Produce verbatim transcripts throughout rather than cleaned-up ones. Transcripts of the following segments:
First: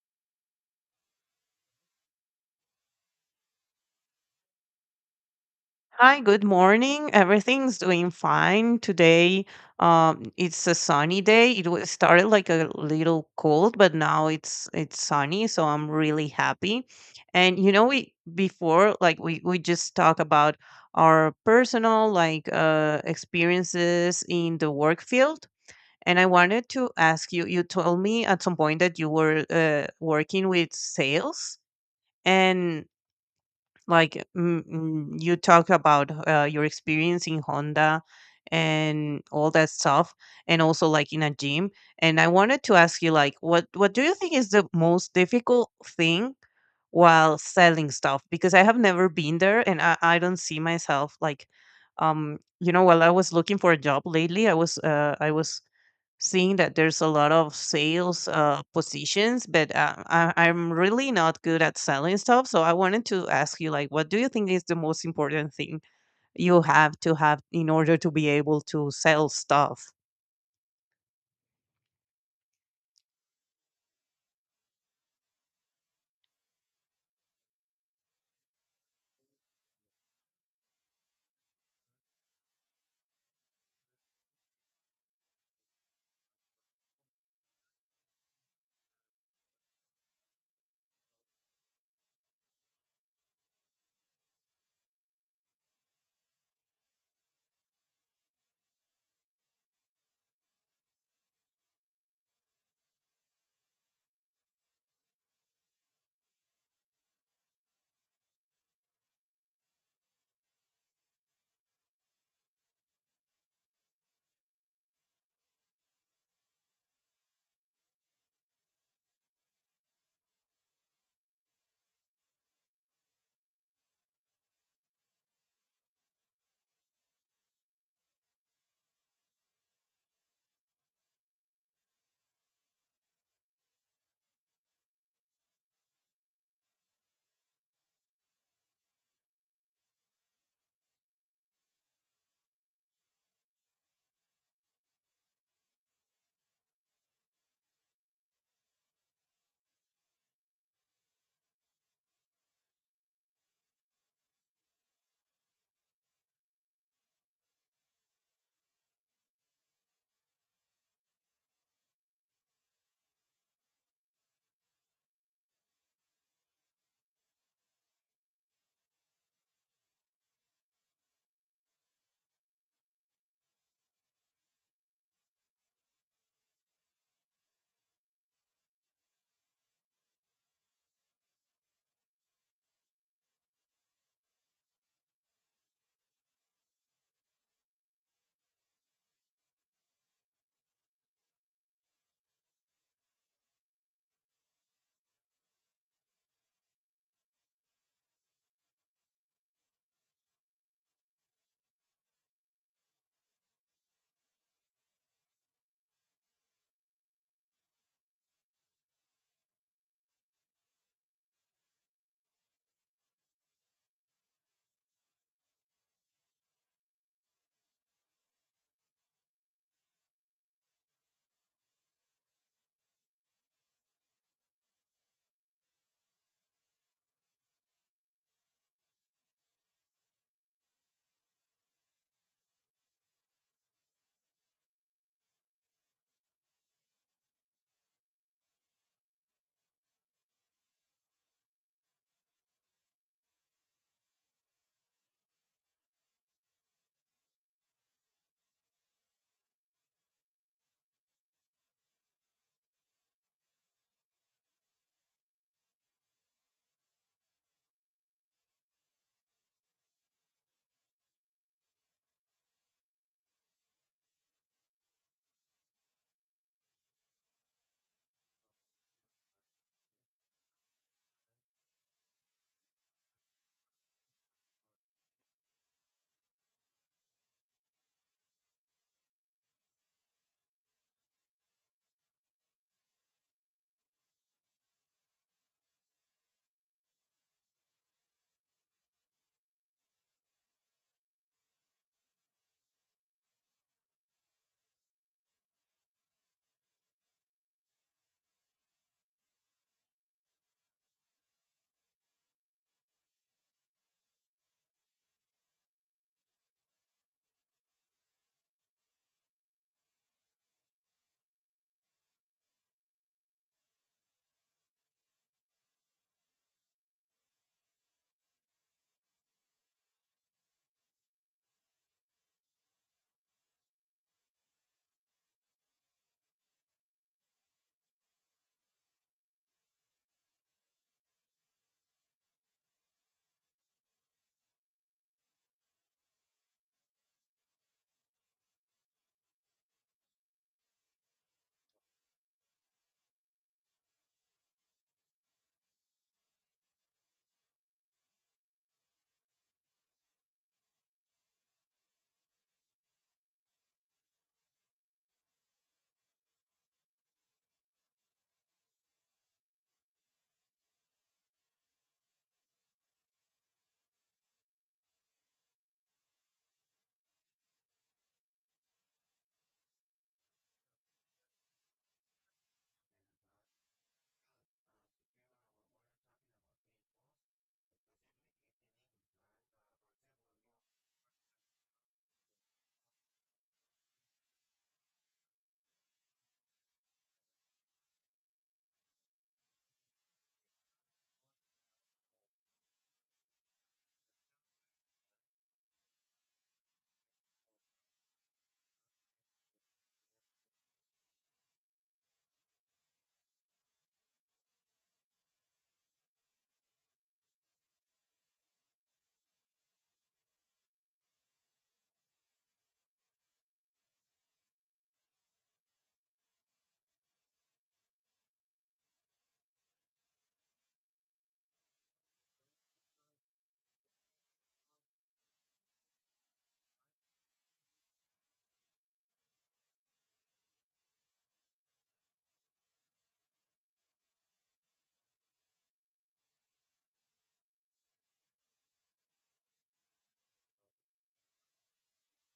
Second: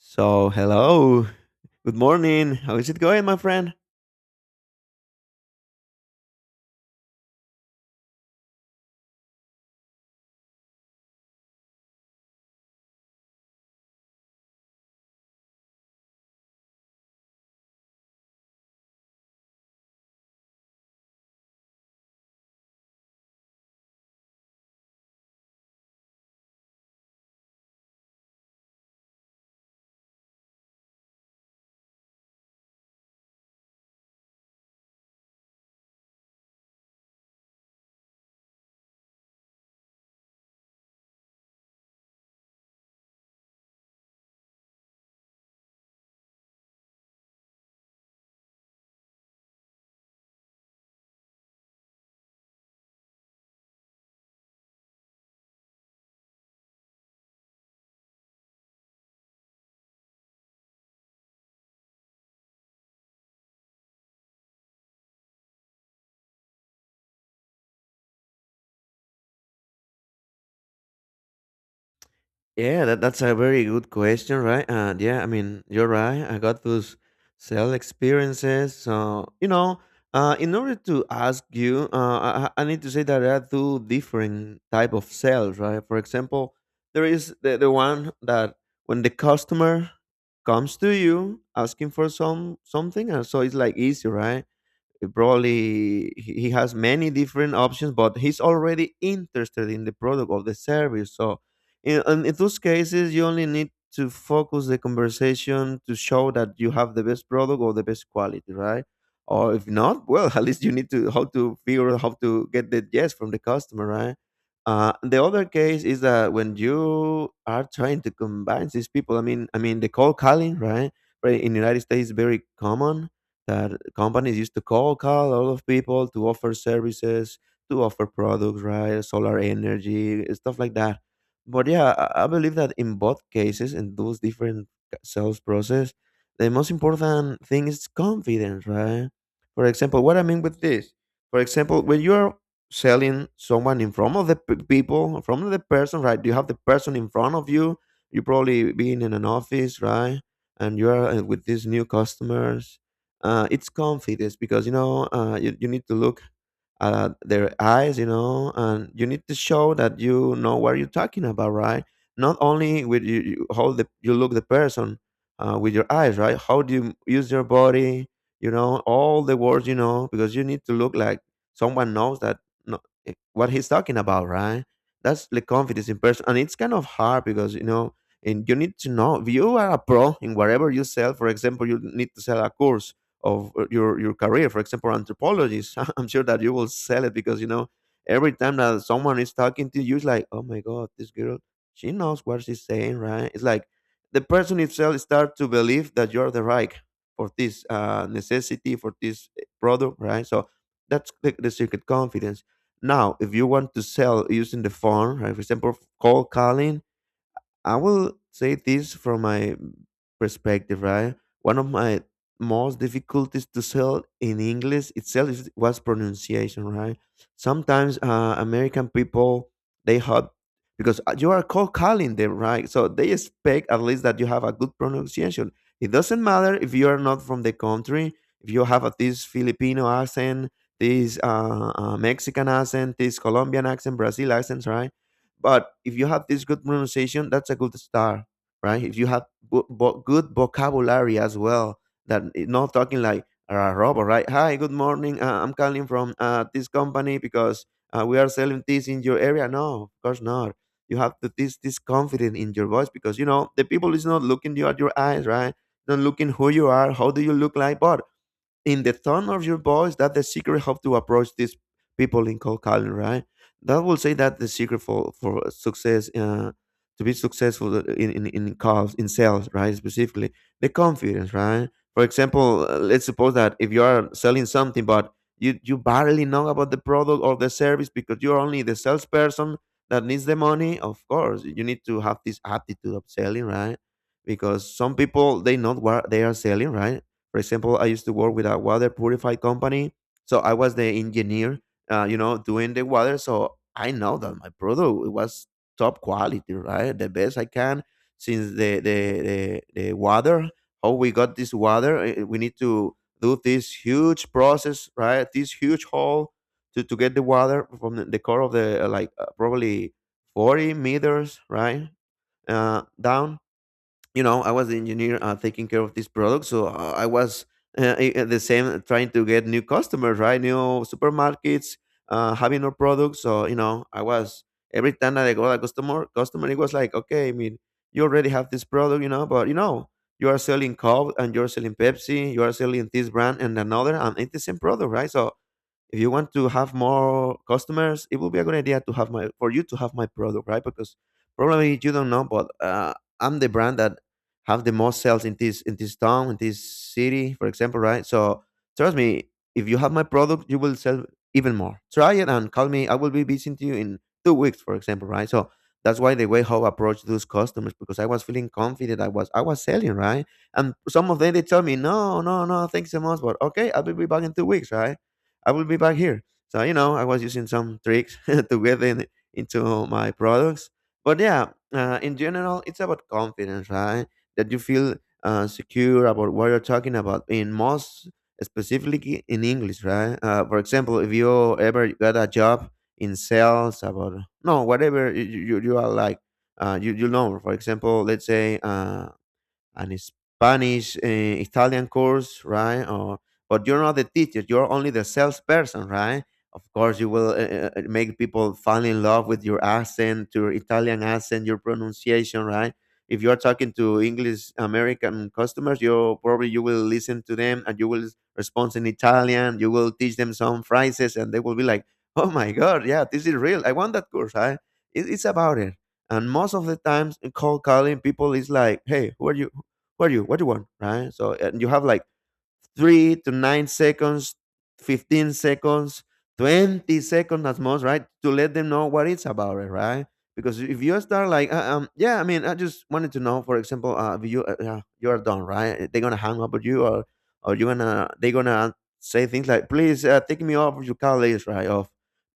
So, hello. Good morning. How is it going, my friend? Hi, good morning. Everything's doing fine today. Um, it's a sunny day. It was started like a little cold, but now it's it's sunny, so I'm really happy. And you know, we before like we we just talk about our personal like uh experiences in the work field. And I wanted to ask you, you told me at some point that you were uh, working with sales. And like mm, mm, you talk about uh, your experience in Honda and all that stuff, and also like in a gym. And I wanted to ask you, like, what what do you think is the most difficult thing while selling stuff? Because I have never been there, and I, I don't see myself like, um, you know, while I was looking for a job lately, I was uh, I was seeing that there's a lot of sales uh, positions, but uh, I, I'm really not good at selling stuff. So I wanted to ask you, like, what do you think is the most important thing you have to have in order to be able to sell stuff? Yeah, that, that's a very good question, right? And yeah, I mean, you're right. I got those sell experiences. So, you know, uh, in order to ask you, uh, I, I I need to say that there are two different type of sales, right? For example, there is the, the one that when the customer comes to you asking for some something, and so it's like easy, right? Probably he he has many different options, but he's already interested in the product or the service. So, in, and in those cases, you only need to focus the conversation to show that you have the best product or the best quality, right? Or if not, well, at least you need to how to figure out how to get the yes from the customer, right? Uh, the other case is that when you are trying to combine these people, I mean, I mean the cold calling, right? Right in the United States, is very common that companies used to call call a lot of people to offer services, to offer products, right? Solar energy stuff like that. But yeah, i, I believe that in both cases, in those different sales process, the most important thing is confidence, right? For example, what I mean with this, for example, when you're selling someone in front of the p- people, from the person, right? You have the person in front of you, you probably being in an office, right? And you're uh, with these new customers, uh, it's confidence because you know, uh, you, you need to look at their eyes, you know, and you need to show that you know what you're talking about, right? Not only with you, you how the, you look the person, uh, with your eyes, right? How do you use your body, you know, all the words, you know, because you need to look like someone knows that, no, eh, what he's talking about, right? That's the confidence in person, and it's kind of hard because you know, and you need to know if you are a pro in whatever you sell. For example, you need to sell a course of uh, your your career, for example anthropologists. I'm sure that you will sell it because you know, every time that someone is talking to you, it's like, oh my God, this girl, she knows what she's saying, right? It's like the person itself start to believe that you're the right for this uh, necessity, for this eh, product, right? So that's the, the secret: confidence. Now if you want to sell using the phone, right, for example cold calling, I will say this from my perspective, right? One of my most difficulties to sell in English itself is, was pronunciation, right? Sometimes uh, American people they have, because uh, you are cold calling them, right? So they expect at least that you have a good pronunciation. It doesn't matter if you are not from the country, if you have a, this Filipino accent, this uh, uh, Mexican accent, this Colombian accent, Brazil accent, right? But if you have this good pronunciation, that's a good start, right? If you have good, vo- good vocabulary as well, that it- not talking like a robot, right? Hi, good morning. Uh, I'm calling from uh, this company because uh, we are selling this in your area. No, of course not. You have to this this confidence in your voice because you know the people is not looking you at your eyes, right? Not looking who you are, how do you look like, but in the tone of your voice, that's the secret how to approach these people in cold calling, right? That will say that the secret for for success, uh, to be successful in in in calls in sales, right, specifically the confidence, right? For example, uh, let's suppose that if you are selling something but you you barely know about the product or the service because you're only the salesperson that needs the money, of course you need to have this attitude of selling, right? Because some people they know what they are selling, right? For example, I used to work with a water purified company, so I was the engineer, uh, you know, doing the water. So I know that my product it was top quality, right? The best I can, since the the the, the water. How we got this water? eh, We need to do this huge process, right? This huge hole to, to get the water from the, the core of the uh, like uh, probably forty meters, right? Uh, down, you know, I was the engineer uh, taking care of this product. So uh, i was uh, i- uh, the same, uh, trying to get new customers, right? New supermarkets uh, having our products. So you know, I was, every time that I got a customer customer it was like okay, I mean, you already have this product, you know, but you know, you are selling Coke and you're selling Pepsi, you are selling this brand and another, and it's the same product, right? So if you want to have more customers, it would be a good idea to have my, for you to have my product, right? Because probably you don't know, but uh, I'm the brand that have the most sales in this, in this town, in this city, for example, right? So trust me, if you have my product, you will sell even more. Try it and call me. I will be visiting you in two weeks, for example, right? So that's why the way how I approach those customers, because I was feeling confident. I was, I was selling, right? And some of them they tell me, no, no, no, thanks so much, but okay, I will be back in two weeks, right? I will be back here. So you know, I was using some tricks to get in, into my products. But yeah, uh, in general, it's about confidence, right? That you feel uh, secure about what you're talking about. In most specifically in English, right? Uh, for example, if you ever got a job in sales about no whatever you you, you are like. Uh, you, you know, for example, let's say uh, and Spanish, uh, Italian course, right? Or but you're not the teacher; you're only the salesperson, right? Of course, you will uh, uh, uh, make people fall in love with your accent, your Italian accent, your pronunciation, right? If you are talking to English American customers, you probably you will listen to them and you will respond in Italian. You will teach them some phrases, and they will be like, "Oh my God, yeah, this is real. I want that course. Right? It, it's about it." And most of the times, in cold calling people is like, "Hey, who are you? What you what you want, right?" So and you have like three to nine seconds, fifteen seconds, twenty seconds at most, right, to let them know what it's about, right? Because if you start like uh, um yeah I mean I just wanted to know, for example uh if you uh, yeah, you're done, right, they're gonna hang up with you, or or you gonna they're gonna say things like, please uh, take me off your call list, right? Off,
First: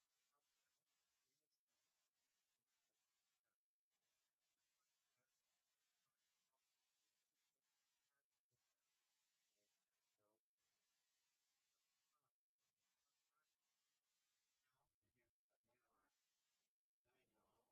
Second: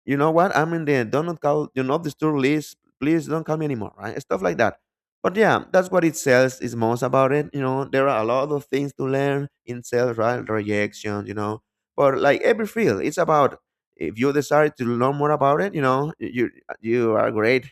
you know what, I'm in the do not call, do not disturb list, please don't call me anymore, right? Stuff like that. But yeah, that's what it sells is most about it. You know, there are a lot of things to learn in sales, right? Rejection, you know. But like every field, it's about, if you decide to learn more about it, you know, you you are great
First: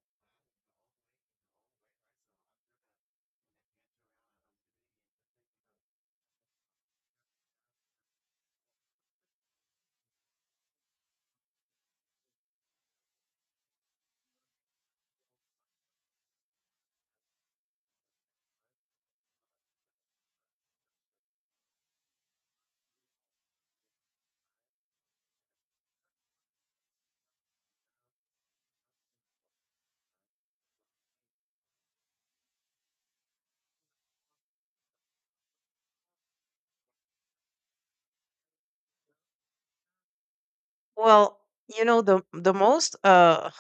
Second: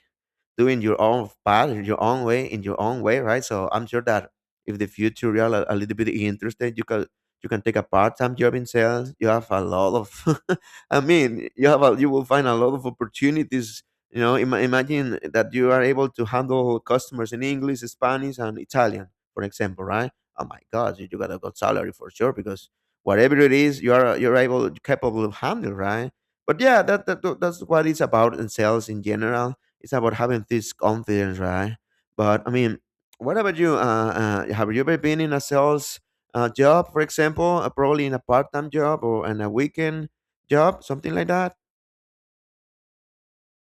doing your own path, your own way, in your own way, right? So I'm sure that if the future you're a, a little bit interested, you can you can take a part-time job in sales. You have a lot of, I mean, you have a, you will find a lot of opportunities. You know, ima imagine that you are able to handle customers in English, Spanish, and Italian, for example, right? Oh my God, you you got a good salary for sure, because whatever it is, you are you're able capable of handling, right? But yeah, that, that that's what it's about in sales in general. It's about having this confidence, right? But I mean, what about you? Uh, uh, have you ever been in a sales uh, job, for example, uh, probably in a part-time job or in a weekend job, something like Well, that? you know the the most uh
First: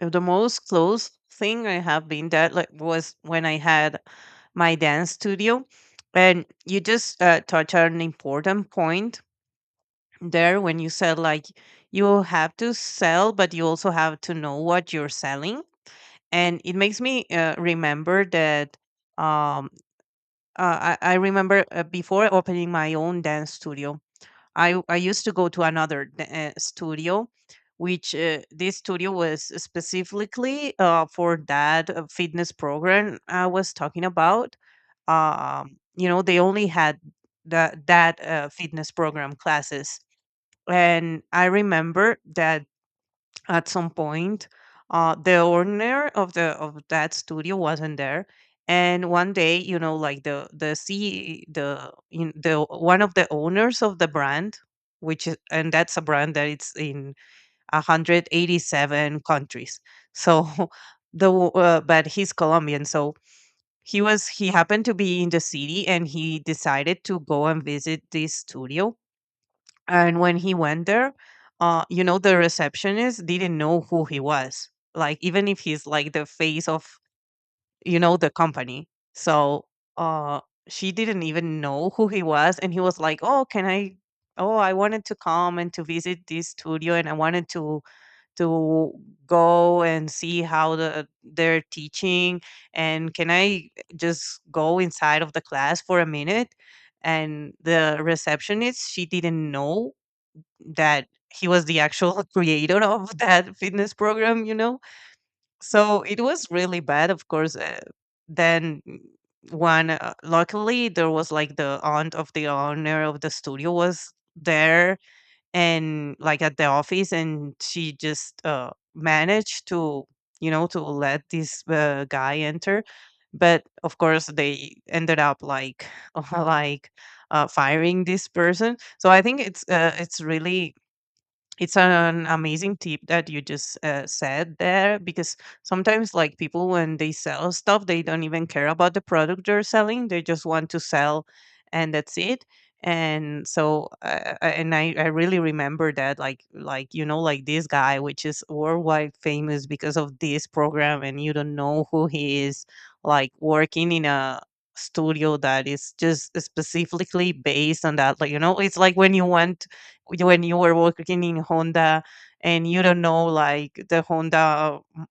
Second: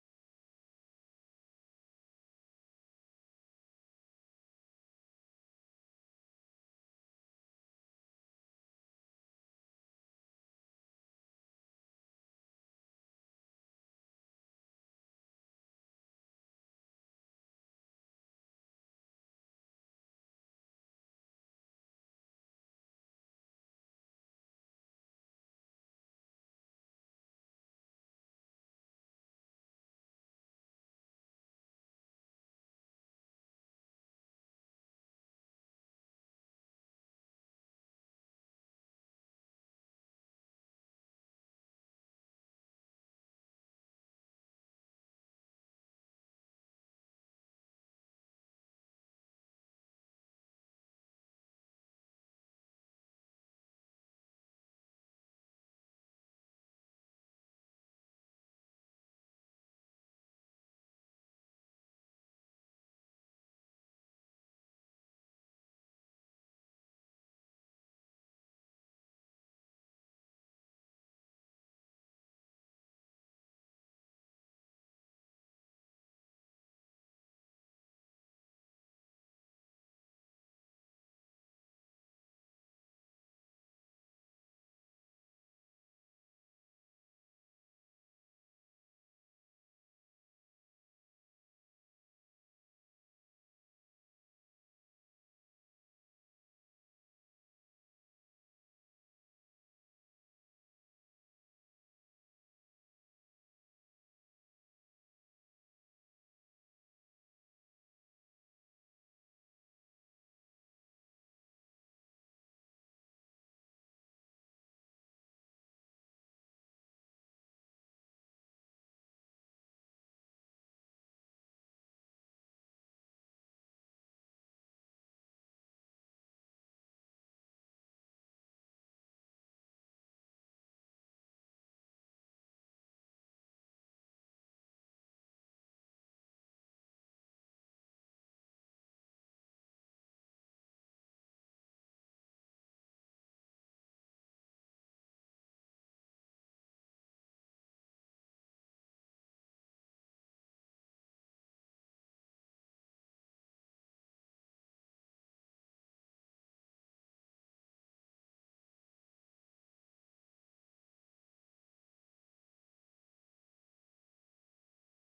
Uh, the most close thing I have been that like was when I had my dance studio, and you just uh, touch on an important point there when you said like you have to sell, but you also have to know what you're selling, and it makes me uh, remember that. Um, uh, I, I remember uh, before opening my own dance studio, I I used to go to another d- uh, studio, which uh, this studio was specifically uh, for that uh, fitness program I was talking about. Um, you know, they only had that that uh, fitness program classes, and I remember that at some point uh the owner of the of that studio wasn't there, and one day you know like the the C the in the one of the owners of the brand, which is, and that's a brand that it's in one hundred eighty-seven countries, so the w- uh, but he's Colombian, so he was he happened to be in the city, and he decided to go and visit this studio. And when he went there, uh, you know, the receptionist didn't know who he was. Like, even if he's like the face of, you know, the company. So uh, she didn't even know who he was. And he was like, oh, can I? Oh, I wanted to come and to visit this studio, and I wanted to to go and see how the they're teaching. And can I just go inside of the class for a minute? And the receptionist, she didn't know that he was the actual creator of that fitness program, you know? So it was really bad, of course. Uh, then mm, one, uh, luckily, there was like the aunt of the owner of the studio was there, and like at the office, and she just uh, managed to, you know, to let this uh, guy enter. But of course, they ended up like, like uh, firing this person. So I think it's uh, it's really it's an amazing tip that you just uh, said there, because sometimes like people, when they sell stuff, they don't even care about the product they're selling. They just want to sell, and that's it. And so uh, uh, and I, I really remember that, like like you know like this guy, which is worldwide famous because of this program, and you don't know who he is, like working in a studio that is just specifically based on that. Like, you know it's like when you want you- when you were working in Honda and you don't know like the Honda m-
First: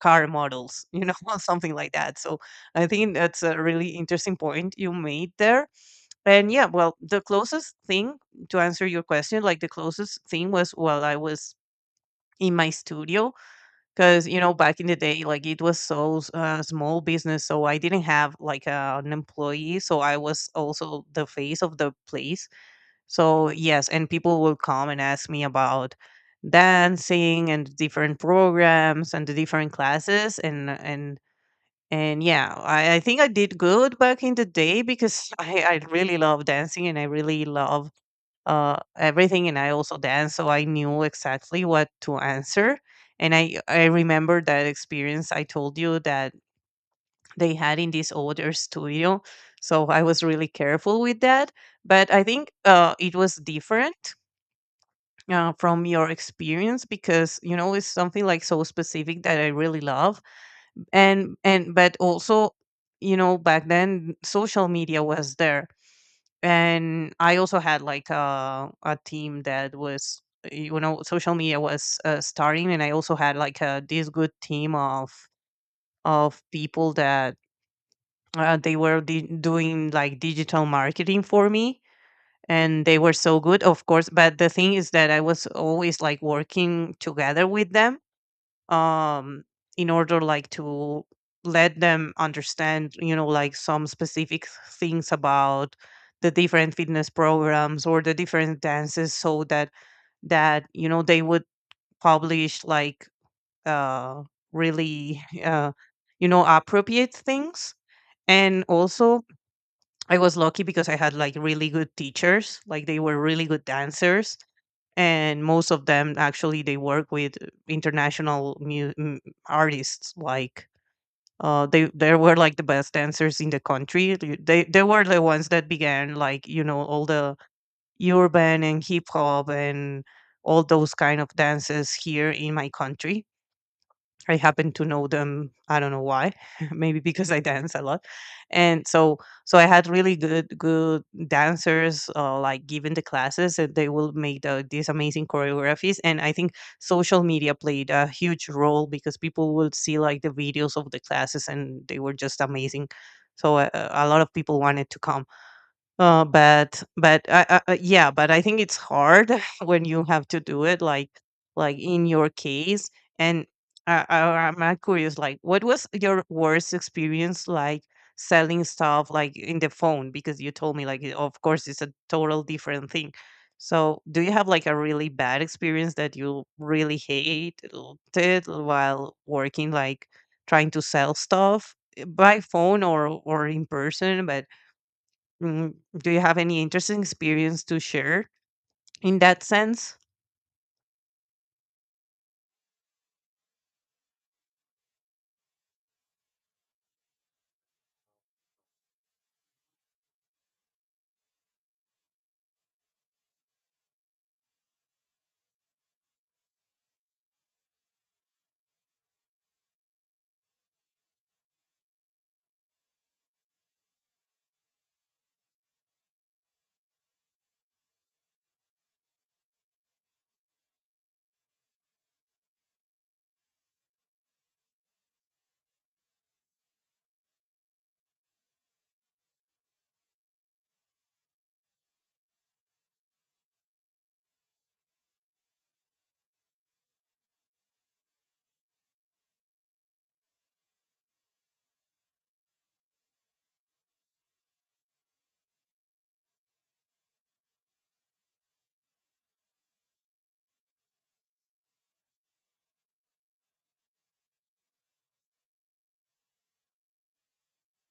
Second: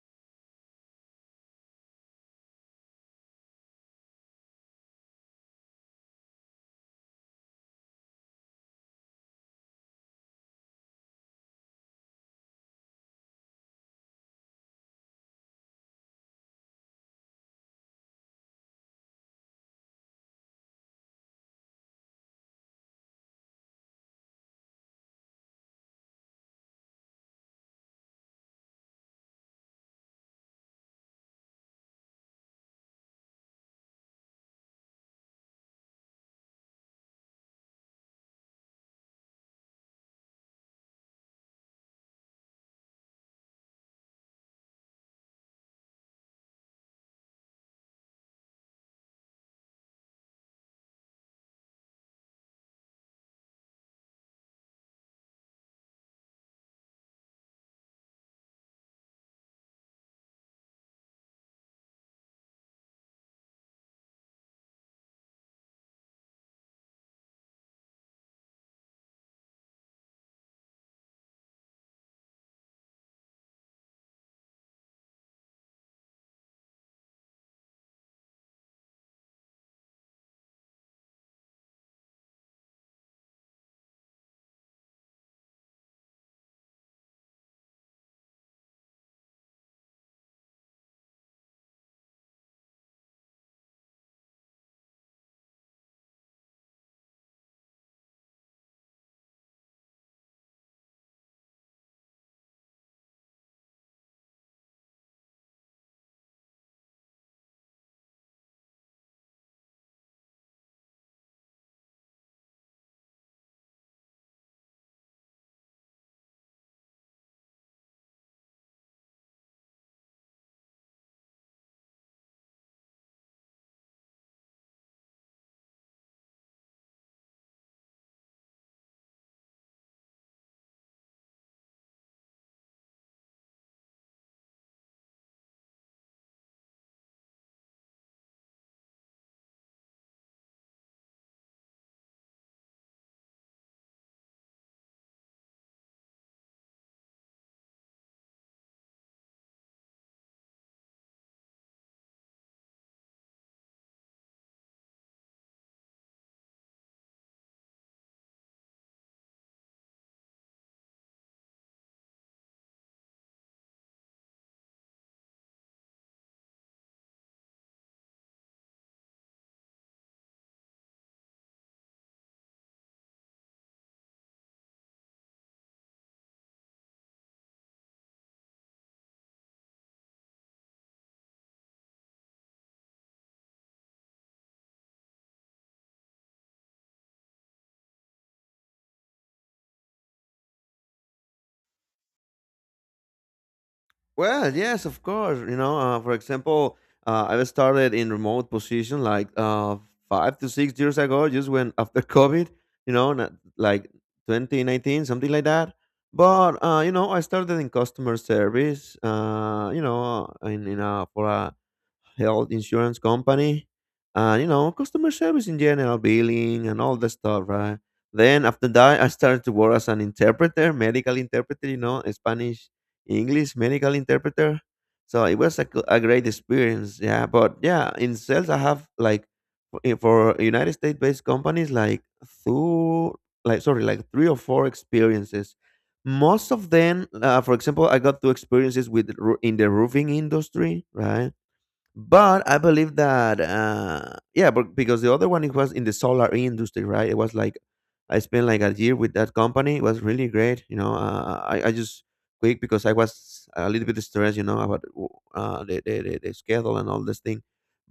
car models, you know? Something like that. So I think that's a really interesting point you made there. And yeah, well, the closest thing to answer your question, like the closest thing was while I was in my studio, because you know back in the day, like, it was so s- uh, small business, so I didn't have like uh, an employee, so I was also the face of the place. So yes, and people will come and ask me about dancing and different programs and the different classes, and and and yeah, I, I think I did good back in the day, because I, I really love dancing, and I really love uh everything, and I also dance, so I knew exactly what to answer. And I I remember that experience I told you that they had in this older studio. So I was really careful with that. But I think uh, it was different uh, from your experience, because you know it's something like so specific that I really love. And and but also, you know back then social media was there, and I also had like a a team that was, you know social media was uh, starting, and I also had like a this good team of of people that uh, they were di- doing like digital marketing for me, and they were so good, of course. But the thing is that I was always like working together with them, um in order like to let them understand, you know like some specific things about the different fitness programs or the different dances, so that that you know they would publish like uh really uh you know appropriate things. And also, I was lucky, because I had like really good teachers, like they were really good dancers, and most of them actually, they work with international mu- m- artists. Like, uh, they they were like the best dancers in the country. They they they were the ones that began, like, you know all the urban and hip hop and all those kind of dances here in my country. I happen to know them. I don't know why. Maybe because I dance a lot, and so so I had really good good dancers. Uh, like giving the classes, and they will make the, these amazing choreographies. And I think social media played a huge role, because people would see like the videos of the classes, and they were just amazing. So uh, a lot of people wanted to come. Uh, but but I I uh, yeah, but I think it's hard when you have to do it like like in your case. And I, I, I'm uh, curious, like, what was your worst experience, like selling stuff, like in the phone? Because you told me like, it- of course, it's a total different thing. So, do you have like a really bad experience that you really hated while working, like trying to sell stuff by phone, or or in person? But Mm, do you have any interesting experience to share in that sense? Well, yes, of course. You know, uh, for example, uh, I was started in remote position like uh, five to six years ago, just when after COVID. You know, not- like twenty nineteen, something like that. But uh, you know, I started in customer service. Uh, you know, in in a for a health insurance company, and you know, customer service in general, billing and all that stuff, right? Then after that, I started to work as an interpreter, medical interpreter, you know, Spanish, English, medical interpreter. So it was a, g- a great experience, yeah. But yeah, in sales, I have like for eh, for United States based companies, like two, like sorry, like three or four experiences, most of them, uh, for example, I got two experiences with ru- in the roofing industry, right? But I believe that, uh, yeah, but because the other one, it was in the solar industry, right? It was like I spent like a year with that company. It was really great, you know. Uh, I I just quit because I was a little bit stressed, you know, about uh, the, the the the schedule and all this thing.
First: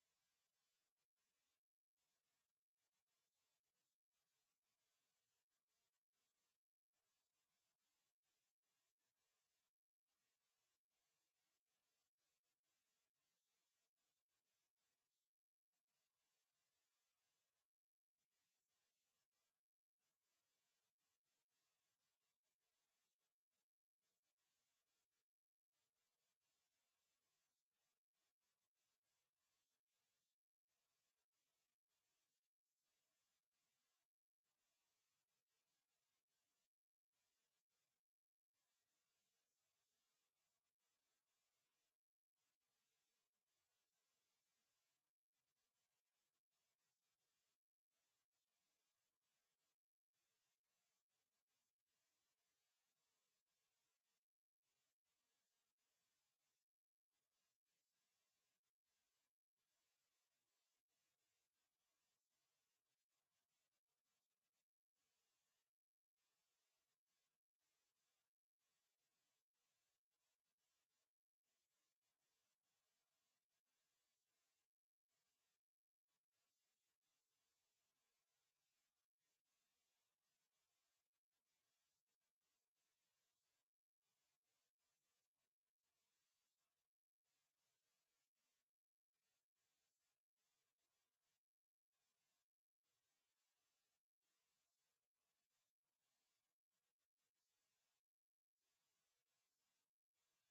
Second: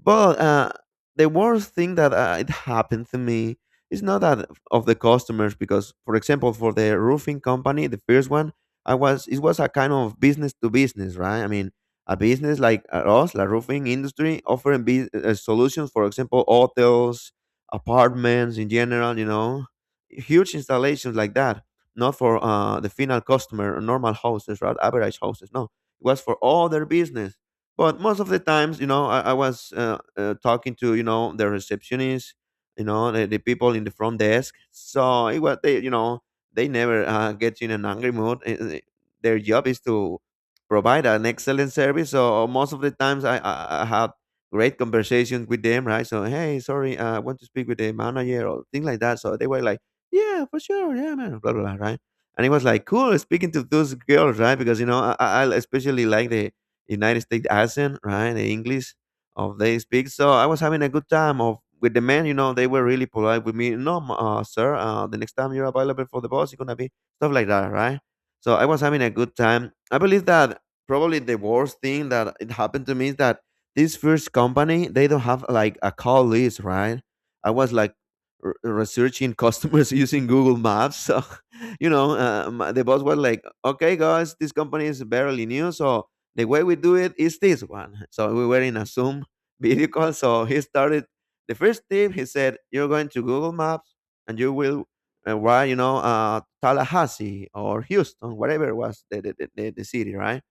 But uh, the worst thing that uh, it happened to me is not that of the customers, because for example, for the roofing company, the first one, I was it was a kind of business to business, right? I mean a business like us, the roofing industry, offering be- uh, uh, solutions, for example, hotels, apartments in general, you know, huge installations like that, not for uh, the final customer, normal houses, right? Average houses, no. It was for all their business. But most of the times, you know, I, I was uh, uh, talking to, you know, the receptionist, you know, the, the people in the front desk. So it was, they, you know, they never uh, get in an angry mood. Uh, uh, Their job is to provide an excellent service. So uh, most of the times I, I, I have great conversations with them, right? So, hey, sorry, uh, I want to speak with the manager or things like that. So they were like, yeah, for sure. Yeah, man, blah, blah, blah, right? And it was like, cool speaking to those girls, right? Because, you know, I, I I especially like the United States accent, right? The English of they speak. So I was having a good time of with the men, you know, they were really polite with me. No, m- uh, sir, uh, the next time you're available for the boss, it's going to be stuff like that, right? So I was having a good time. I believe that probably the worst thing that it happened to me is that this first company, they don't have like a call list, right? I was like r- researching customers using Google Maps. So you know, uh, my- the boss was like, okay guys, this company is barely new, so the way we do it is this one. So we were in a Zoom video call, so he started. The first tip, he said, you're going to Google Maps, and you will uh, write, you know, uh, Tallahassee or Houston, whatever was the, the, the, the the city, right?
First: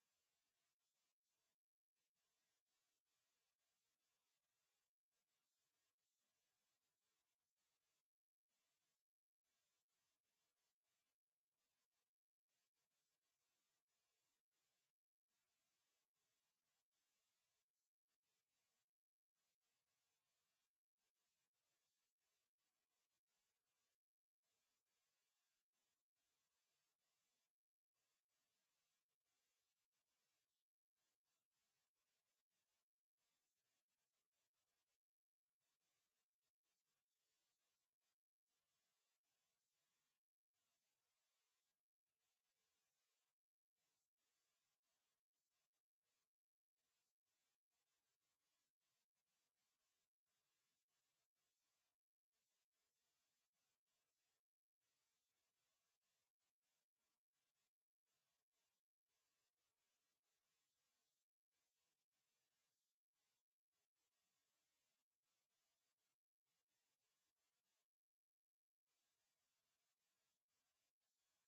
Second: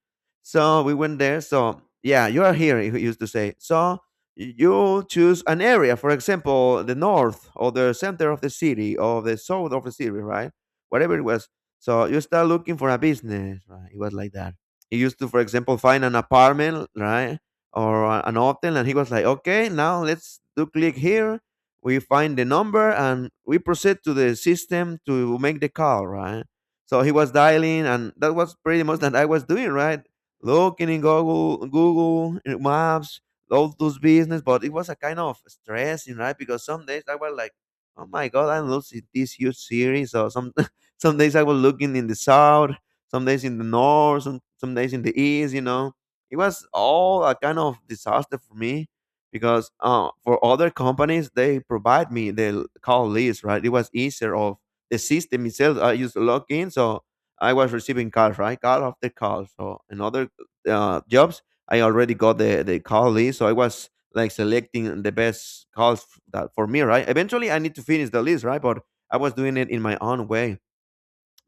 So we went there. So yeah, you are here, he used to say. So you choose an area, for example, the north or the center of the city or the south of the city, right? Whatever it was. So you start looking for a business, right? It was like that. He used to, for example, find an apartment, right, or a- an hotel, and he was like, okay, now let's do click here. We find the number and we proceed to the system to make the call, right? So he was dialing, and that was pretty much that I was doing, right? Looking in Google, Google in Maps, all those business. But it was a kind of stressing, right? Because some days I was like, oh my god, I'm losing this huge series. So some some days I was looking in the south, some days in the north, some some days in the east. You know, it was all a kind of disaster for me. Because uh, for other companies, they provide me the call list, right? It was easier of the system itself. I used to log in, so I was receiving calls, right? Call after call. So another uh, jobs, I already got the the call list, so I was like selecting the best calls f- that for me, right? Eventually, I need to finish the list, right? But I was doing it in my own way.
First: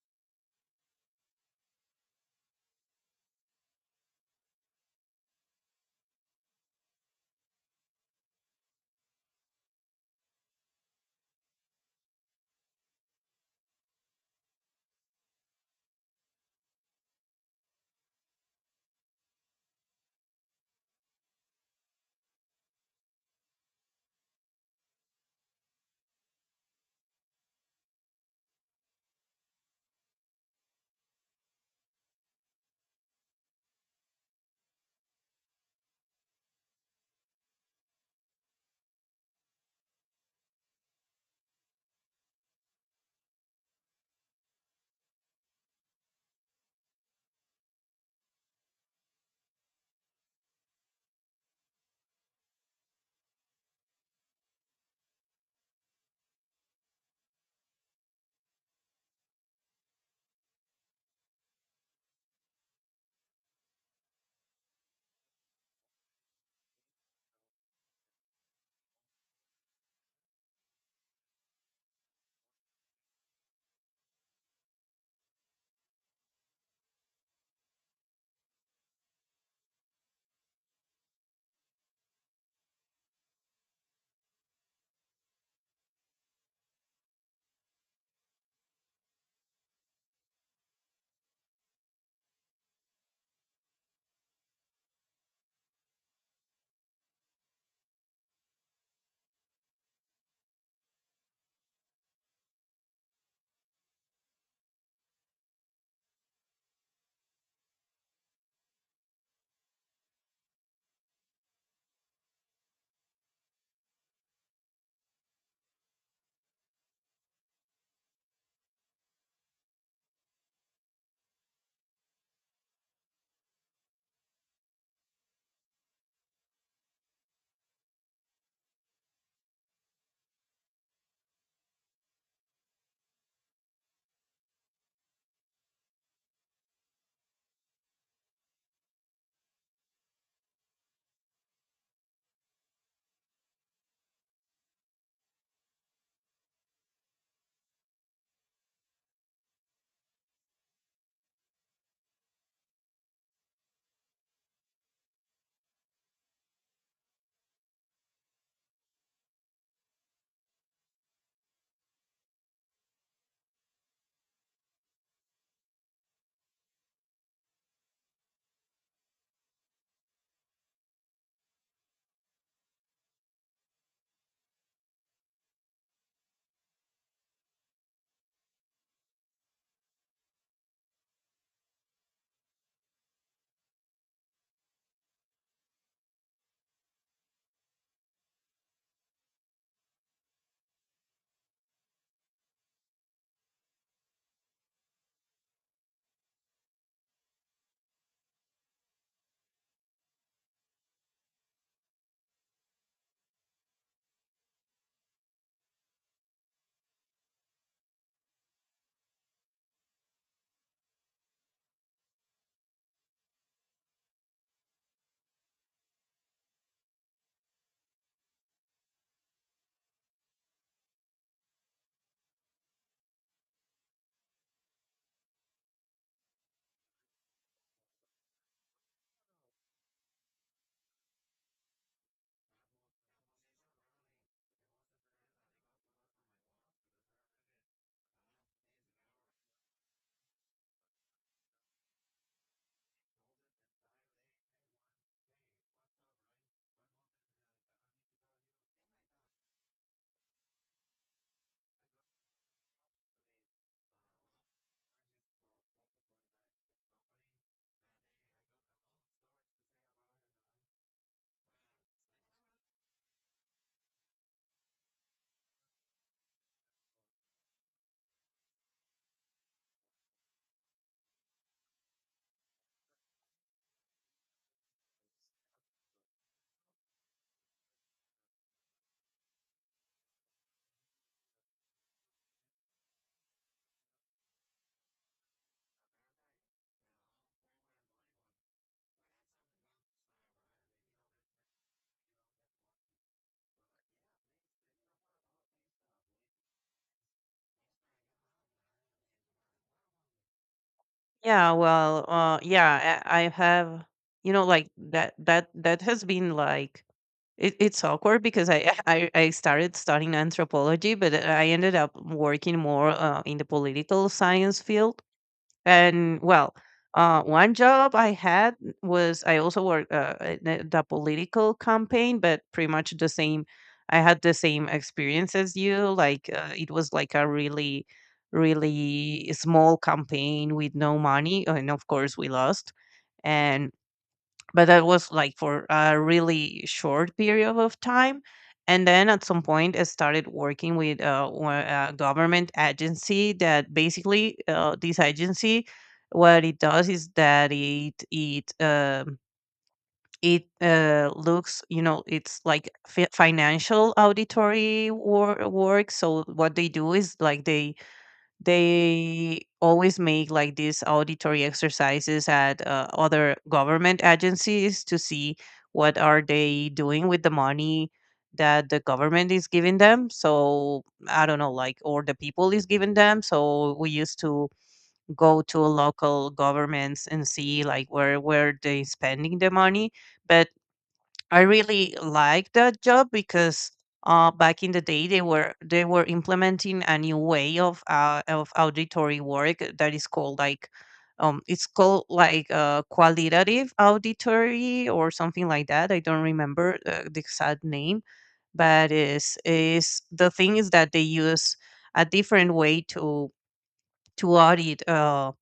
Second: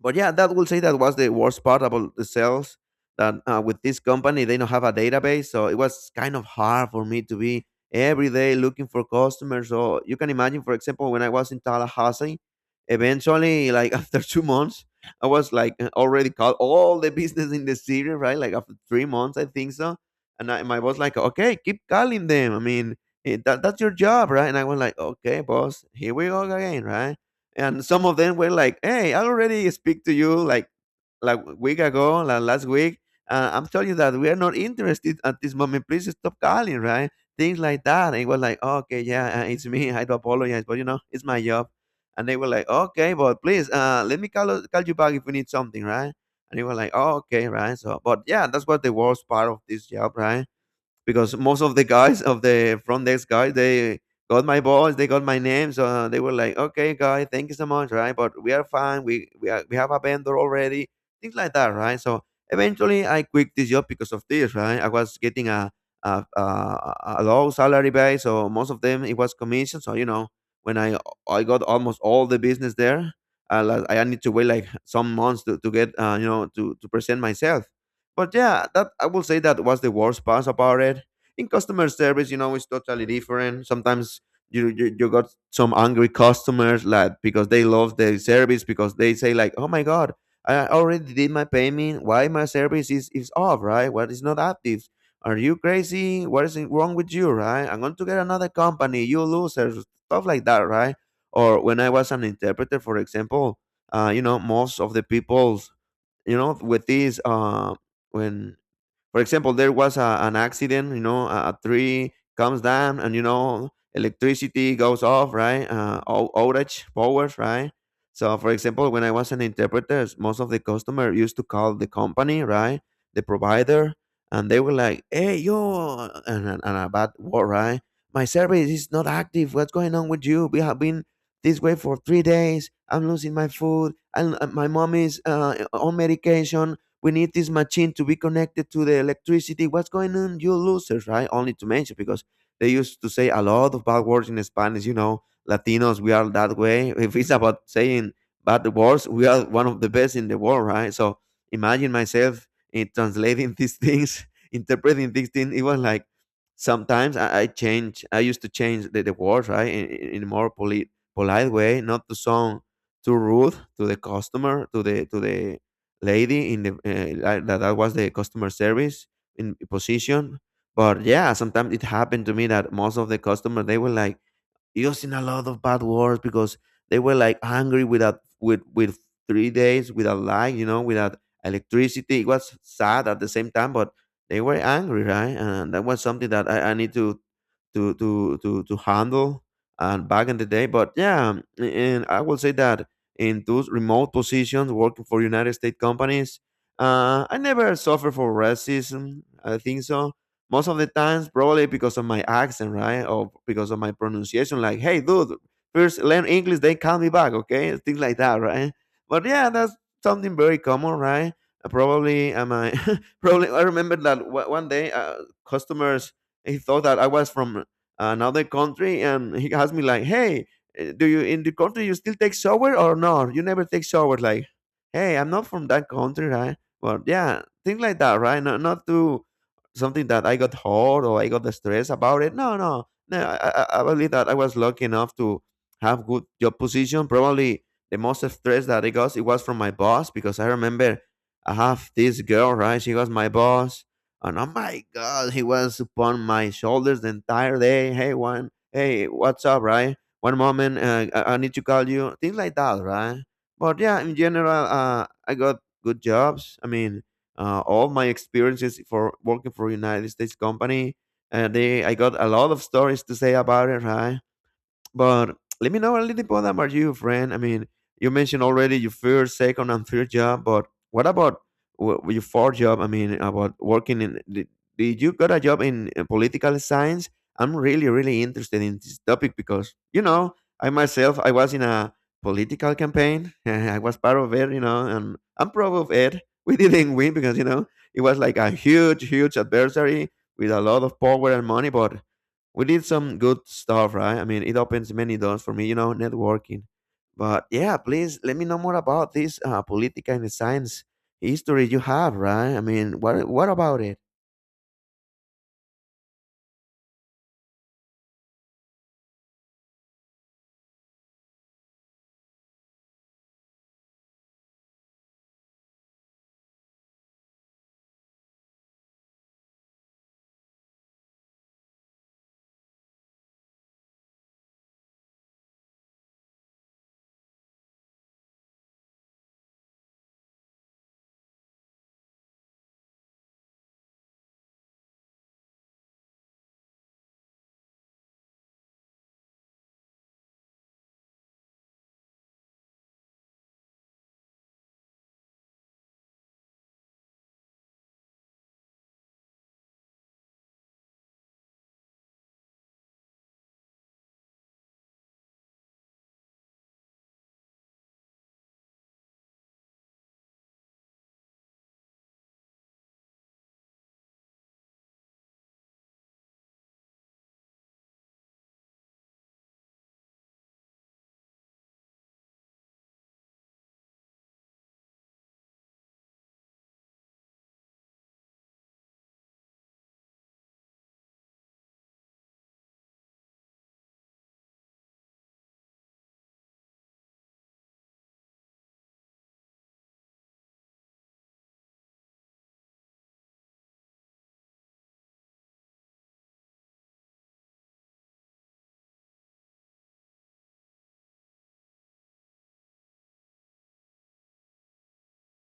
But yeah, that will say that was the worst part about the sales. That uh, with this company, they don't have a database, so it was kind of hard for me to be every day looking for customers. So you can imagine, for example, when I was in Tallahassee, eventually, like after two months, I was like uh, already called all the business in the city, right? Like after three months, I think so. And I, my boss like, okay, keep calling them. I mean, eh, that, that's your job, right? And I was like, okay, boss, here we go again, right? And some of them were like, "Hey, I already speak to you like like week ago, like last week. Uh, I'm telling you that we are not interested at this moment. Please stop calling, right? Things like that." And it was like, "Okay, yeah, uh, it's me. I do apologize, but you know, it's my job." And they were like, "Okay, but please, uh, let me call us- call you back if we need something, right?" And they were like, "Oh, okay, right." So, but yeah, that's what the worst part of this job, right? Because most of the guys of the front desk guys, they got my balls, they got my name, so they were like, "Okay, guy, thank you so much, right? But we are fine. We we are, we have a vendor already, things like that, right? So eventually, I quit this job because of this, right? I was getting a a, a, a low salary base, so most of them it was commission. So you know, when I I got almost all the business there, I la- I need to wait like some months to, to get uh, you know, to to present myself. But yeah, that I will say that was the worst part about it. In customer service, you know, it's totally different. Sometimes you you, you got some angry customers like because they love the service because they say like, "Oh my god, I already did my payment. Why my service is is off, right? What is not active? Are you crazy? What is it wrong with you, right? I'm going to get another company. You losers, stuff like that, right? Or when I was an interpreter, for example, uh, you know, most of the people, you know, with these uh when for example, there was a, an accident, you know, a, a tree comes down and, you know, electricity goes off, right? Uh, ou- outage powers, right? So, for example, when I was an interpreter, s- most of the customer used to call the company, right? The provider, and they were like, hey, yo, and, and, and a bad word, right? My service is not active. What's going on with you? We have been this way for three days. I'm losing my food. And uh, my mom is uh, on medication, we need this machine to be connected to the electricity. What's going on, you losers, right? Only to mention because they used to say a lot of bad words in Spanish. You know, Latinos, we are that way. If it's about saying bad words, we are one of the best in the world, right? So imagine myself in translating these things, interpreting these things. It was like sometimes I, I change. I used to change the, the words, right, in, in in a more polite, polite way, not to sound too rude to the customer, to the to the lady in the uh, like that, that was the customer service in position. But yeah, sometimes it happened to me that most of the customer they were like, it was in a lot of bad words because they were like hungry, without with with three days without light, you know, without electricity. It was sad at the same time, but they were angry, right? And that was something that I, I need to to to to to handle and back in the day. But yeah, um, and I will say that in those remote positions working for United States companies, uh, I never suffered for racism. I think so, most of the times, probably because of my accent, right? Or because of my pronunciation, like hey dude, first learn English, then call me back, okay? Things like that, right? But yeah, that's something very common, right? Uh, probably am I probably i remember that wa- one day, uh, customers, he thought that I was from another country. And he asked me like, hey, eh, do you, in the country you still take shower, or no, you never take shower, like hey, I'm not from that country, right? But yeah, things like that, right? Not, not to, something that I got hurt or I got stressed about it. No, no, no. I, I, I believe that I was lucky enough to have good job position. Probably the most stress that I got, it was from my boss, because I remember I have this girl, right? She was my boss, and oh my god, he was upon my shoulders the entire day. Hey, one, hey, what's up, right? One moment, uh, I, I need to call you. Things like that, right? But yeah, in general, uh, I got good jobs. I mean, uh, all my experiences for working for United States company. And they, I got a lot of stories to say about it, right? But let me know a little bit about you, friend. I mean, you mentioned already your first, second, and third job, but what about wh- your fourth job? I mean, about working in. Did, did you got a job in uh, political science? I'm really, really interested in this topic, because, you know, I myself, I was in a political campaign. I was part of it, you know, and I'm proud of it. We didn't win because, you know, it was like a huge, huge adversary with a lot of power and money, but we did some good stuff, right? I mean, it opens many doors for me, you know, networking. But yeah, please let me know more about this uh, political and science Yeah, history you well, have, uh, right? I mean, yeah, I, what I what about have, it? you know, like that, that, that has been like, it, it's awkward because I, I, I started studying anthropology, but I ended up working more uh, in the political science field. And well, uh, one job I had was I also worked uh, in a- the political campaign, but pretty much the same. I had the same experience as you. Like, uh, it was like a really, really small campaign with no money, and of course we lost. And but that was like for a really short period of time, and then at some point I started working with uh, one- a government agency that basically uh, this agency, what it does is that it it um, it uh, looks, you know it's like fi- financial auditory wor- work. So what they do is like they they always make like these auditory exercises at uh, other government agencies to see what are they doing with the money that the government is giving them. So I don't know, like, or the people is giving them, so we used to go to local governments and see like where where they spending the money. But I really like that job because uh, back in the day, they were they were implementing a new way of uh, of auditory work that is called like um, it's called like uh, qualitative auditory or something like that. I don't remember uh, the exact name, but is is the thing is that they use a different way to to audit. Um,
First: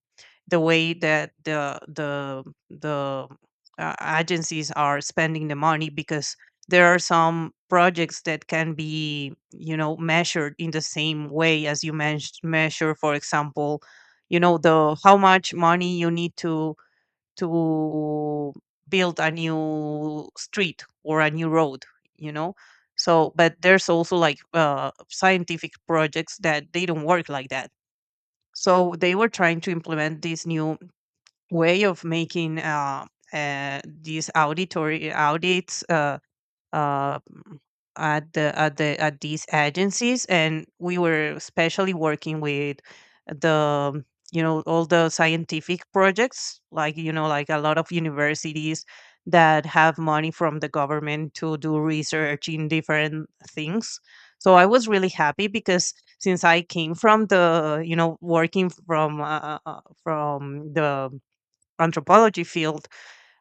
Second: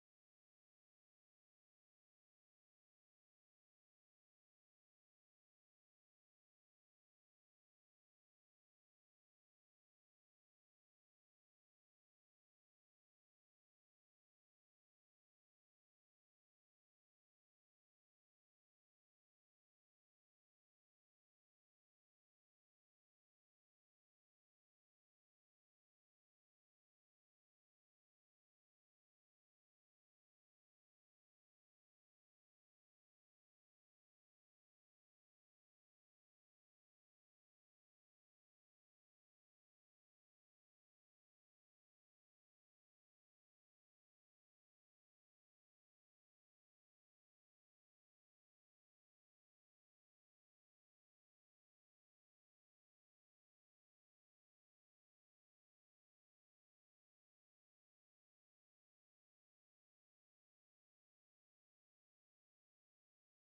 The way that the the the uh, agencies are spending the money, because there are some projects that can be, you know measured in the same way as you mentioned. Measure, for example, you know, the how much money you need to to build a new street or a new road, you know. So but there's also like uh, scientific projects that they don't work like that. So they were trying to implement this new way of making uh, uh, these auditory audits uh, uh, m- at the at the at these agencies, and we were especially working with the, you know, all the scientific projects, like, you know, like a lot of universities that have money from the government to do research in different things. So I was really happy because since I came from the, you know, working from uh, uh, uh, from the anthropology field,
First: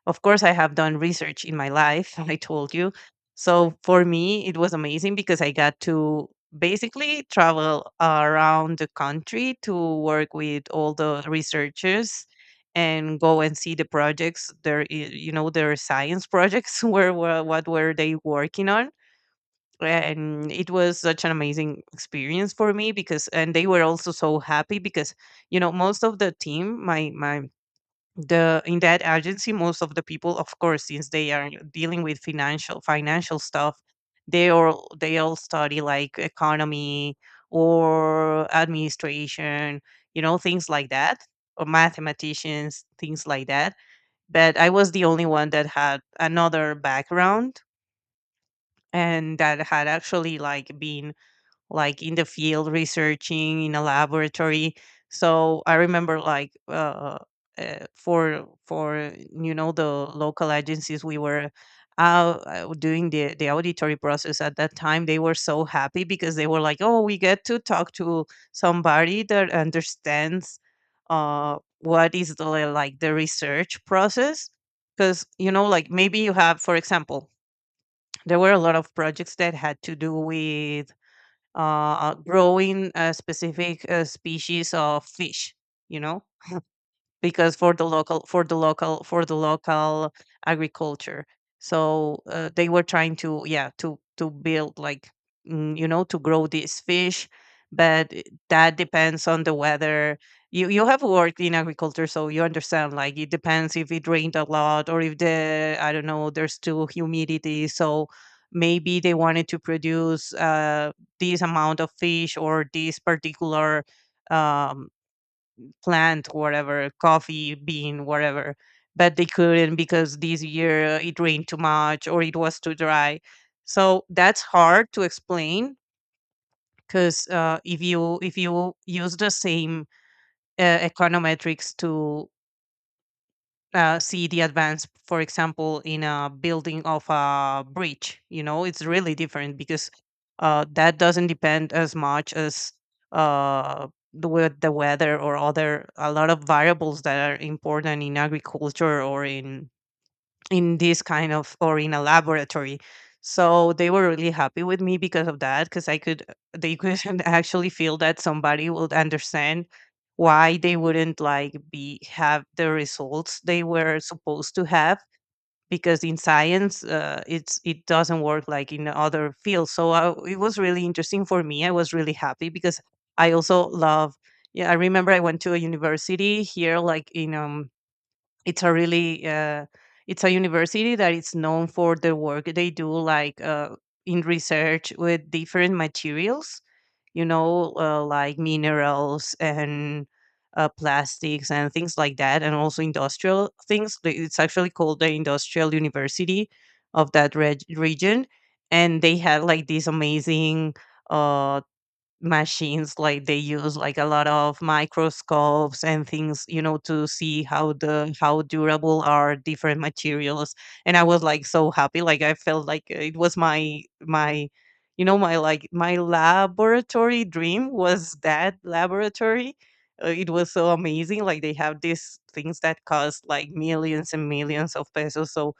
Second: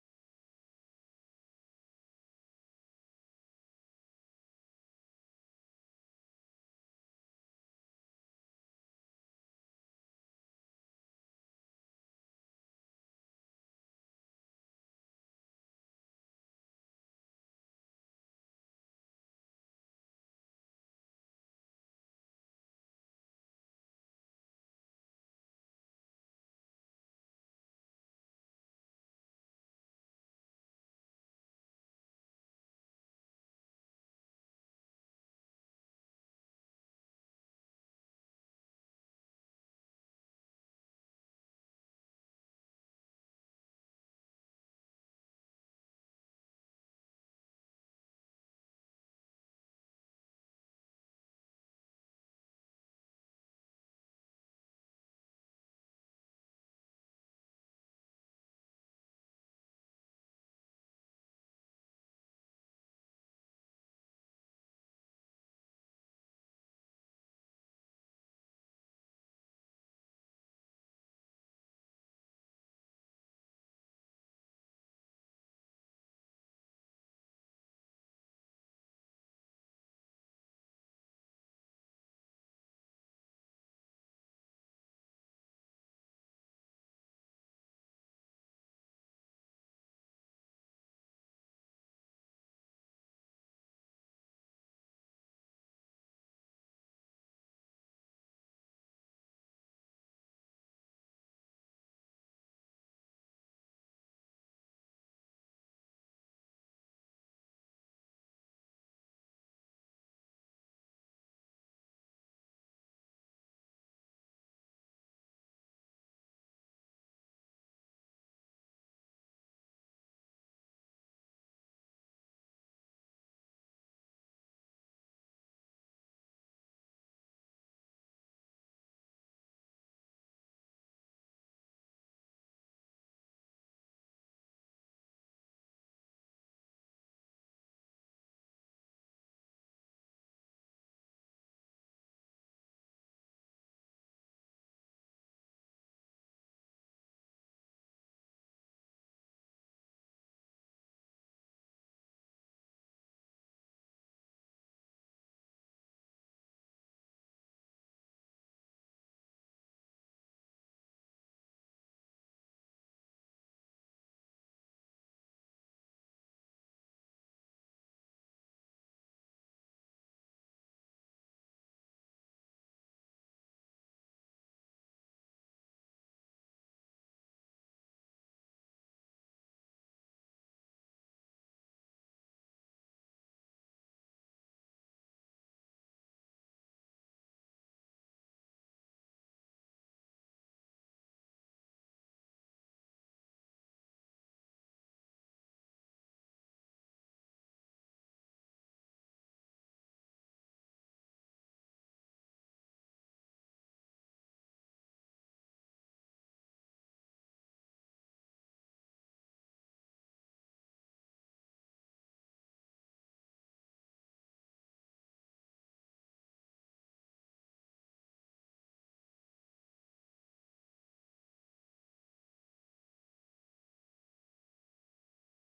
of course, I have done research in my life, I told you. So for me, it was amazing because I got to basically travel around the country to work with all the researchers and go and see the projects their i- you know, their science projects, where were, what were they working on. And it was such an amazing experience for me because, and they were also so happy because, you know, most of the team, my my the in that agency, most of the people, of course, since they are dealing with financial financial stuff, they all they all study like economy or administration, you know, things like that, or mathematicians, things like that. But I was the only one that had another background and that had actually like been like in the field researching in a laboratory. So I remember like uh, uh for for you know, the local agencies we were out uh, doing the the auditory process. At that time they were so happy because they were like, oh, we get to talk to somebody that understands uh what is the like the research process. Because, you know, like maybe you have, for example, there were a lot of projects that had to do with uh, uh, growing a specific uh, species of fish, you know, because for the local for the local for the local agriculture. So uh, they were trying to, yeah, to to build like, mm, you know, to grow these fish. But i- that depends on the weather. You you have worked in agriculture, so you understand like it depends if it rained a lot, or if the, I don't know, there's too humidity. So maybe they wanted to produce uh this amount of fish or this particular um plant, whatever, coffee bean, whatever. But they couldn't because this year uh, it rained too much or it was too dry. So that's hard to explain because uh, if you if you use the same uh, econometrics to uh, see the advance, for example, in a building of a bridge. You know, it's really different because uh, that doesn't depend as much as uh, the wea- the weather or other a lot of variables that are important in agriculture or in in this kind of or in a laboratory. So they were really happy with me because of that, because I could, they could actually feel that somebody would understand why they wouldn't like be, have the results they were supposed to have. Because in science uh, it's, it doesn't work like in other fields. So I, it was really interesting for me, I was really happy because I also love. Yeah, I remember I went to a university here, like in um it's a really uh, it's a university that is known for the work they do, like uh, in research with different materials, you know, uh, like minerals and uh, plastics and things like that, and also industrial things. They- it's actually called the industrial university of that reg- region. And they had like this amazing uh, machines, like they use like a lot of microscopes and things, you know, to see how the how durable are different materials. And I was like so happy, like I felt like it was my my you know, my like my laboratory dream was that laboratory. Uh, it was so amazing, like they have these things that cost like millions and millions of pesos. So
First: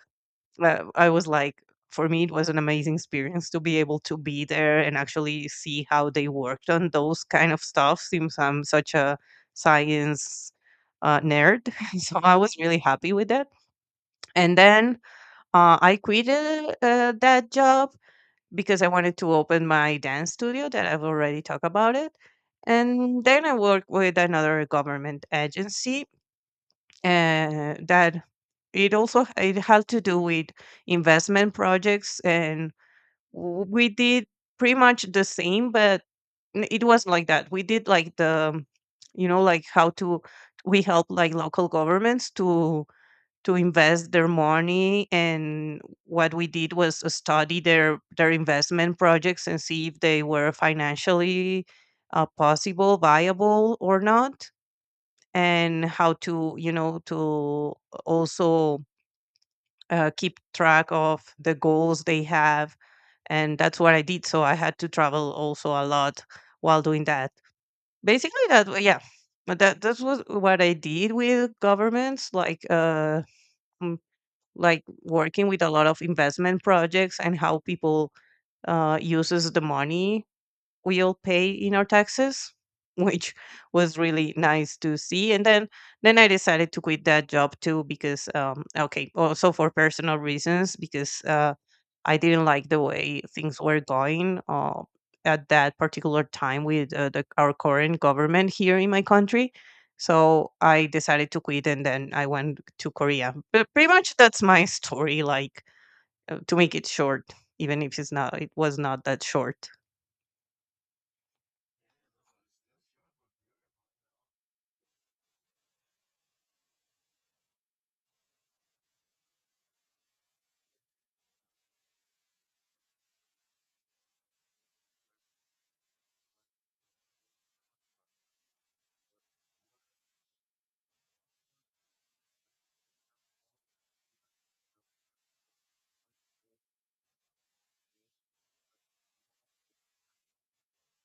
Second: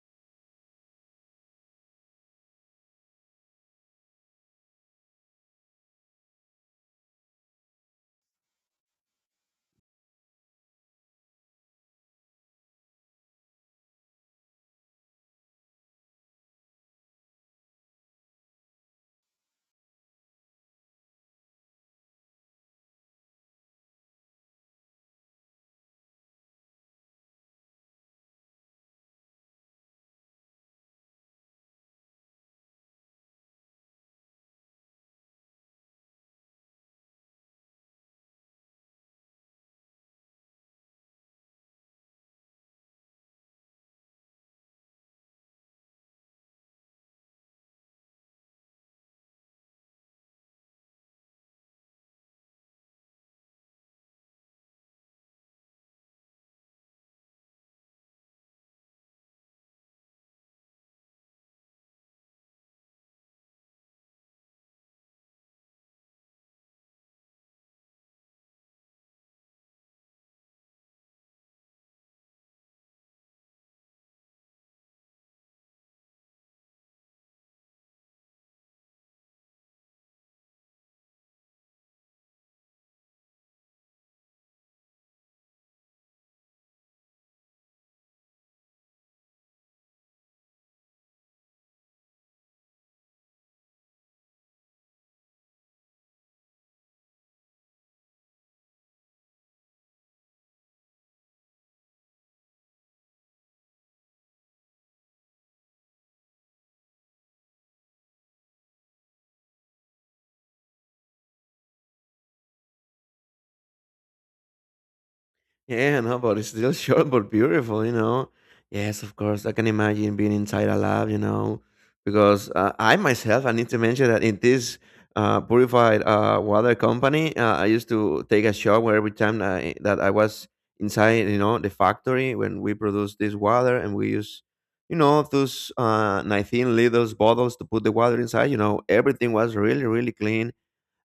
uh, I was like, for me, it was an amazing experience to be able to be there and actually see how they worked on those kind of stuff. Since I'm such a science uh, nerd, so I was really happy with that. And then uh, I quit uh, uh, that job because I wanted to open my dance studio that I've already talked about it. And then I worked with another government agency uh, that, it also, it had to do with investment projects. And w- we did pretty much the same, but n- it was like that we did like the, you know, like how to, we help like local governments to to invest their money. And what we did was study their their investment projects and see if they were financially uh, possible viable or not, and how to, you know, to also uh, keep track of the goals they have. And that's what I did. So I had to travel also a lot while doing that. Basically that wa- yeah, but that that was what I did with governments, like uh mm, like working with a lot of investment projects and how people uh uses the money we all pay in our taxes, which was really nice to see. And then then I decided to quit that job too because um okay, also for personal reasons, because uh I didn't like the way things were going uh, at that particular time with uh, the, our current government here in my country. So I decided to quit and then I went to Korea. But pretty much that's my story, like uh, to make it short, even if it's not, it was not that short. Yeah, no, but it's still short but beautiful, you know. Yes, of course, I can imagine being inside a lab, you know, because uh, I myself, I need to mention that in this uh, purified uh, water company, uh, I used to take a shower every time that I, that I was inside, you know, the factory when we produce this water. And we use, you know, those uh, nineteen liters bottles to put the water inside. You know, everything was really, really clean,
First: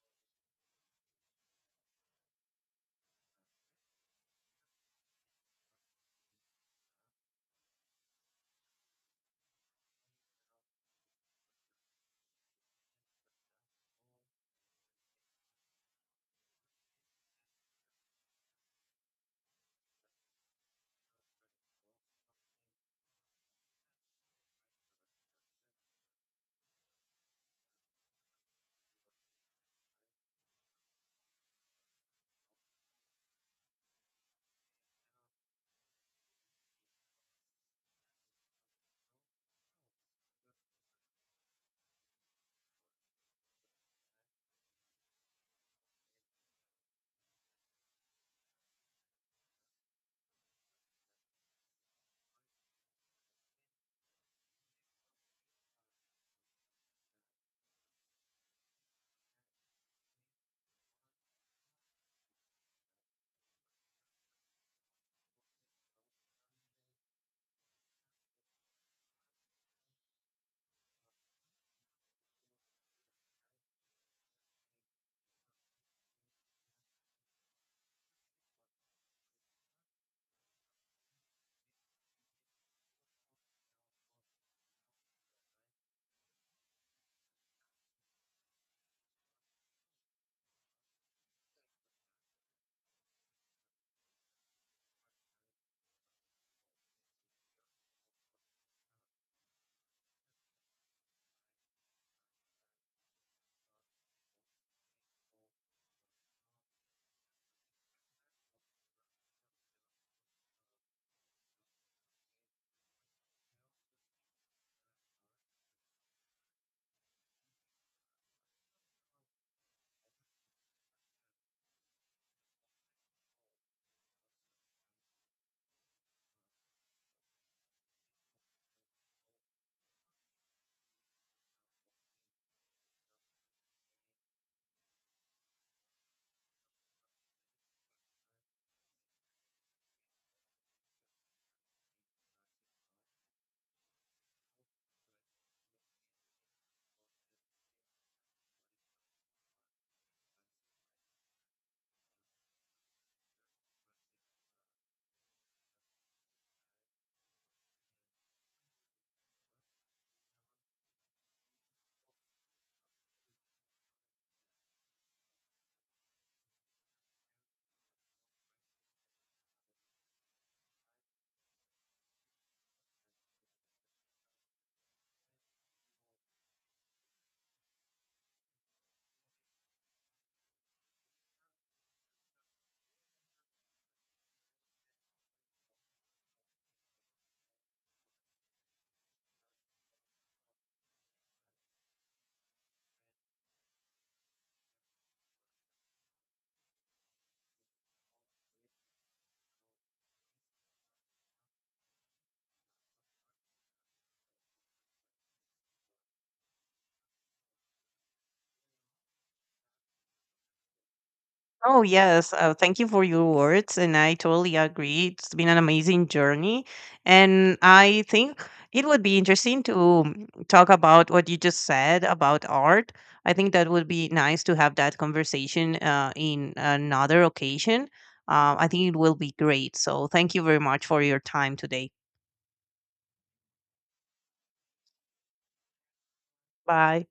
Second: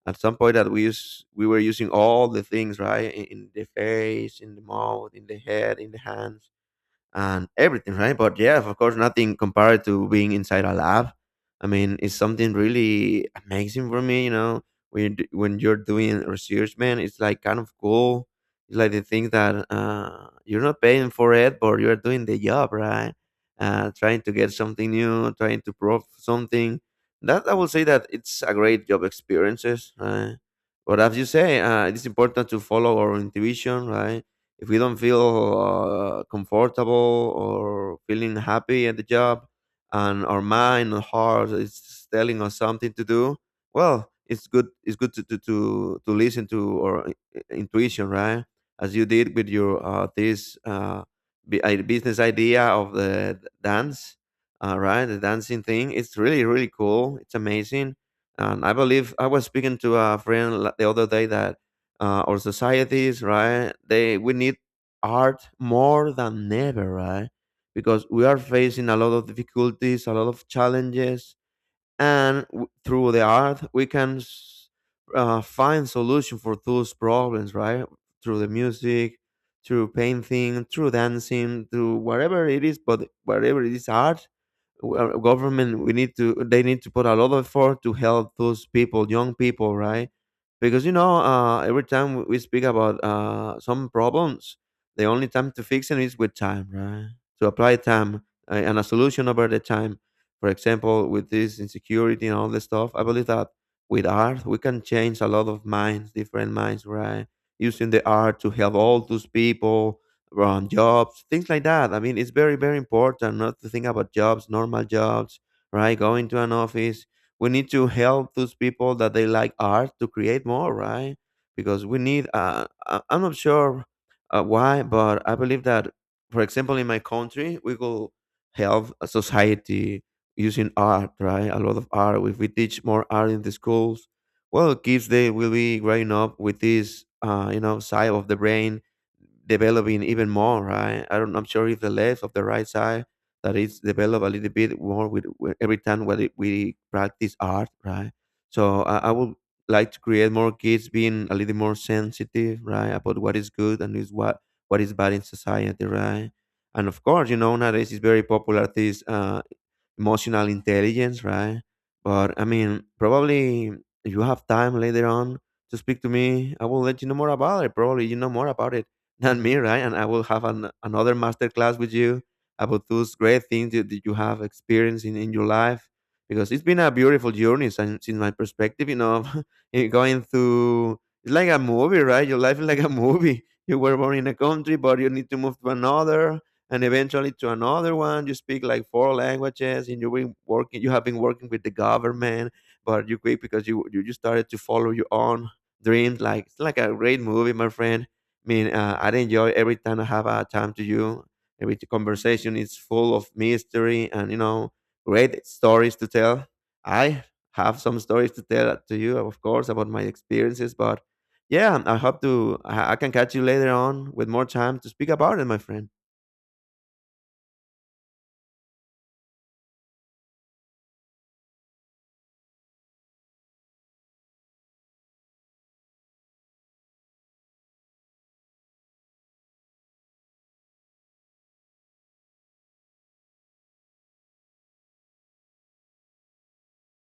at some point that we use we were using all the things, right, in, in the face, in the mouth, in the head, in the hands and everything, right? But yeah, of course, nothing compared to being inside a lab. I mean, it's something really amazing for me, you know. When you d- when you're doing research, man, it's like kind of cool. It's like the thing that, uh, you're not paying for it, but you're doing the job, right? Uh, trying to get something new, trying to prove something. That I will say that it's a great job experiences, right? But as you say, uh, it's important to follow our intuition, right? If we don't feel uh, comfortable or feeling happy at the job, and our mind and heart is telling us something to do, well, it's good, it's good to to to, to listen to our i- i- intuition, right? As you did with your, uh, this, uh, bi- i- business idea of the d- dance, uh, right? The dancing thing, it's really, really cool, it's amazing. And I believe I was speaking to a friend la- the other day, that uh, our societies, right? They we need art more than ever, right? Because we are facing a lot of difficulties, a lot of challenges, and w- through the art we can s- uh, find solution for those problems, right? Through the music, through painting, through dancing, through whatever it is, but whatever it is art, well, government, we need to they need to put a lot of effort to help those people, young people, right? Because, you know, uh, every time we speak about uh, some problems, the only time to fix it is with time, right? To apply time, uh, and a solution over the time. For example, with this insecurity and all this stuff, I believe that with art we can change a lot of minds, different minds, right? Using the art to help all those people on jobs, things like that. I mean, it's very, very important not to think about jobs, normal jobs, right? Going to an office. We need to help those people that they like art to create more, right? Because we need, uh, I- I'm not sure uh, why, but I believe that, for example, in my country, we could help a society using art, right? A lot of art. If we teach more art in the schools, well, kids, they will be growing up with this, uh, you know, side of the brain developing even more, right? I don't, I'm sure if the left of the right side that it's developed a little bit more with, with every time when it- we practice art, right? So I, I would like to create more kids being a little more sensitive, right, about what is good and is what what is bad in society, right? And of course, you know, nowadays it's very popular this uh, emotional intelligence, right? But I mean, probably if you have time later on to speak to me, I will let you know more about it. Probably you know more about it than me, right? And I will have an, another master class with you about those great things that, that you have experienced in, in your life, because it's been a beautiful journey since, since my perspective, you know, eh, going through, it's like a movie, right? Your life is like a movie. You were born in a country, but you need to move to another, and eventually to another one. You speak like four languages, and you've been working you have been working with the government, but you quit because you you just started to follow your own dreams. Like, it's like a great movie, my friend. I mean, uh, I enjoy every time I have a time to you. Every conversation is full of mystery, and you know great stories to tell. I have some stories to tell to you, of course, about my experiences, but yeah, Oh, I hope yes. to. Uh, thank you I I for can your catch you later words. And on I with more totally time to agree. speak It's about it, been my an friend. amazing journey. And I think it would be interesting to talk about what you just said about art. I think that would be nice to have that conversation uh, in another occasion. Uh, I think it will be great. So thank you very much for your time today. Bye.